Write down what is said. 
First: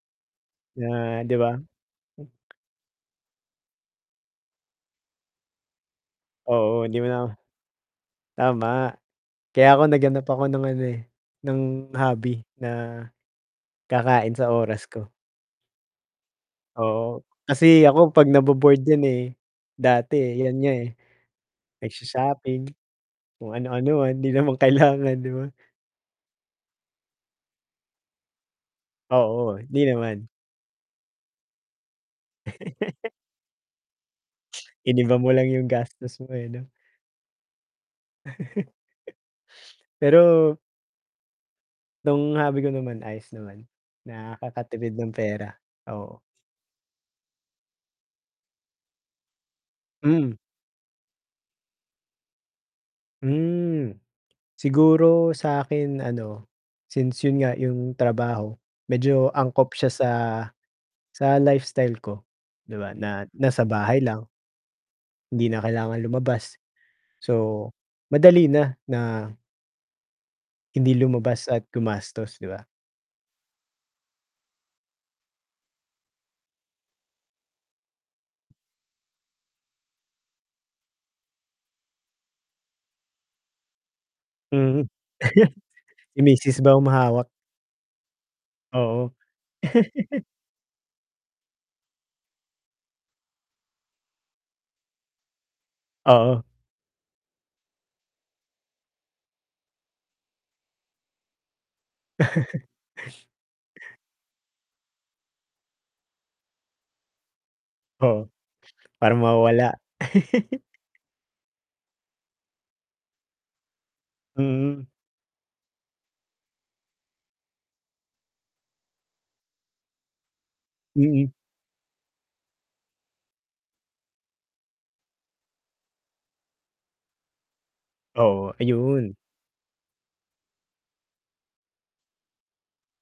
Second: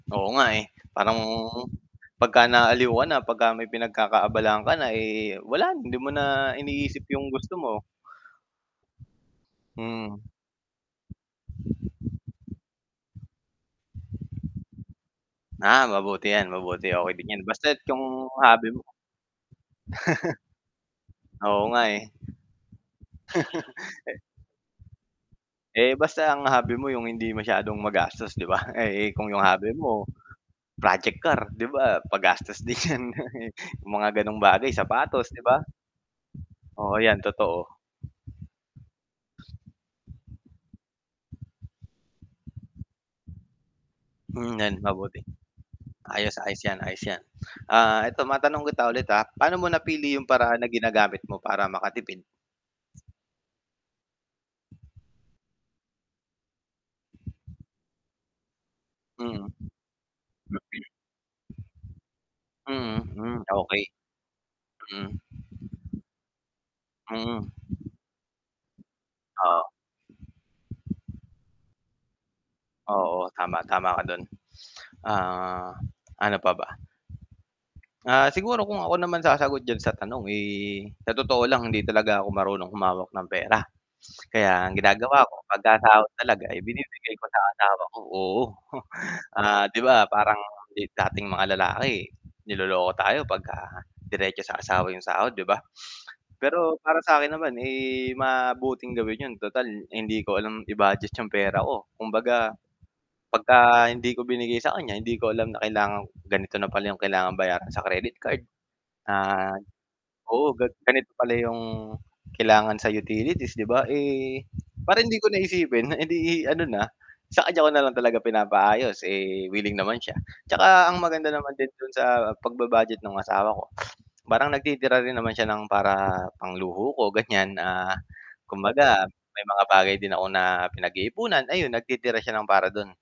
Oo nga, eh, parang Ah, 'di ba? pag ka naaaliw ka na, pag ka may pinagkakaabalahan ka na, eh, wala, hindi mo na Oo hindi mo iniisip na yung gusto mo. tama. Kaya ako naghanap Mhm. ako ng ano, eh, ng hobby na, kakain sa oras ko. Ah, mabuti 'yan, mabuti, okey Oo, din 'yan. Basta't kasi yung ako 'pag na hobby bo-board mo. 'yan, eh, dati, eh, yun nga, eh. Oo nga, Nag eh. sho-shopping, kung ano-ano lang Eh hindi naman kailangan, 'di ba? eh, basta ang hobby mo yung hindi masyadong magastos 'di ba? Eh, kung 'yong Oo, eh, hobby hindi mo naman. project car project car 'di ba, magastos din 'yan? Yung mga gano'ng bagay, Iniba mo sapatos, 'di lang ba? yung gastos mo, eh, 'no? Oo 'yan, totoo. Pero 'tong hobby ko naman, ayos naman. Mhm, 'yan Nakakatipid ng mabuti. pera, oo. Ayos-ayos 'yan, ayos 'yan. Ah, 'eto matanong kita ulit, ah. Paano mo napili yung Mhm? paraan na ginagamit mo para makatipid? Hmm, siguro sa akin, ano, Since yun nga yung trabaho, medyo Mhm. angkop siya sa sa lifestyle ko, 'di ba, Mhm, na hmm, nasa okay. bahay lang, Mhm. hindi na kailangang lumabas. Mm. So, madali na, na Oo. hindi lumabas at gumastos, 'di ba? Oo tama, tama ka dun. Ah ano pa ba? Ah siguro kung ako naman sasagot diyan sa tanong, eh, sa totoo lang hindi talaga ako marunong humawak ng pera. Kaya ang Mhm, ginagawa ko, pag ka sahod si talaga ay misis ba binibigay ko humahawak? sa asawa ko, oo. Oo. 'Di ba, parang, dating mga lalaki, eh, niloloko tayo pag ka diretso sa asawa 'yong sahod, 'di ba? Oo. Pero para sa akin naman, eh, mabuting gawin 'yon. Total hindi ko alam i-budget 'yong pera ko. Kumbaga, 'pag ka hindi ko binigay sa kaniya, hindi ko alam na kailangan ganito na pala 'yong kailangang bayaran sa credit Oo, card. para Ah, mawawala. oo ga ganito pala 'yong kailangan sa utilities, 'di ba? Eh, Mhm. parang hindi ko na isipin edi ano na, sa kaniya ko na lang talaga pinapaayos. Eh, willing naman siya. 'Tsaka ang Mm. maganda naman din do'n sa pag-ba-budget ng asawa ko, parang nagtitira rin naman siya ng para pangluho ko ganiyan. Ah, Oo, kumbaga ayun. may mga bagay din ako na pinag-iipunan, ayun nagtitira siya ng para do'n.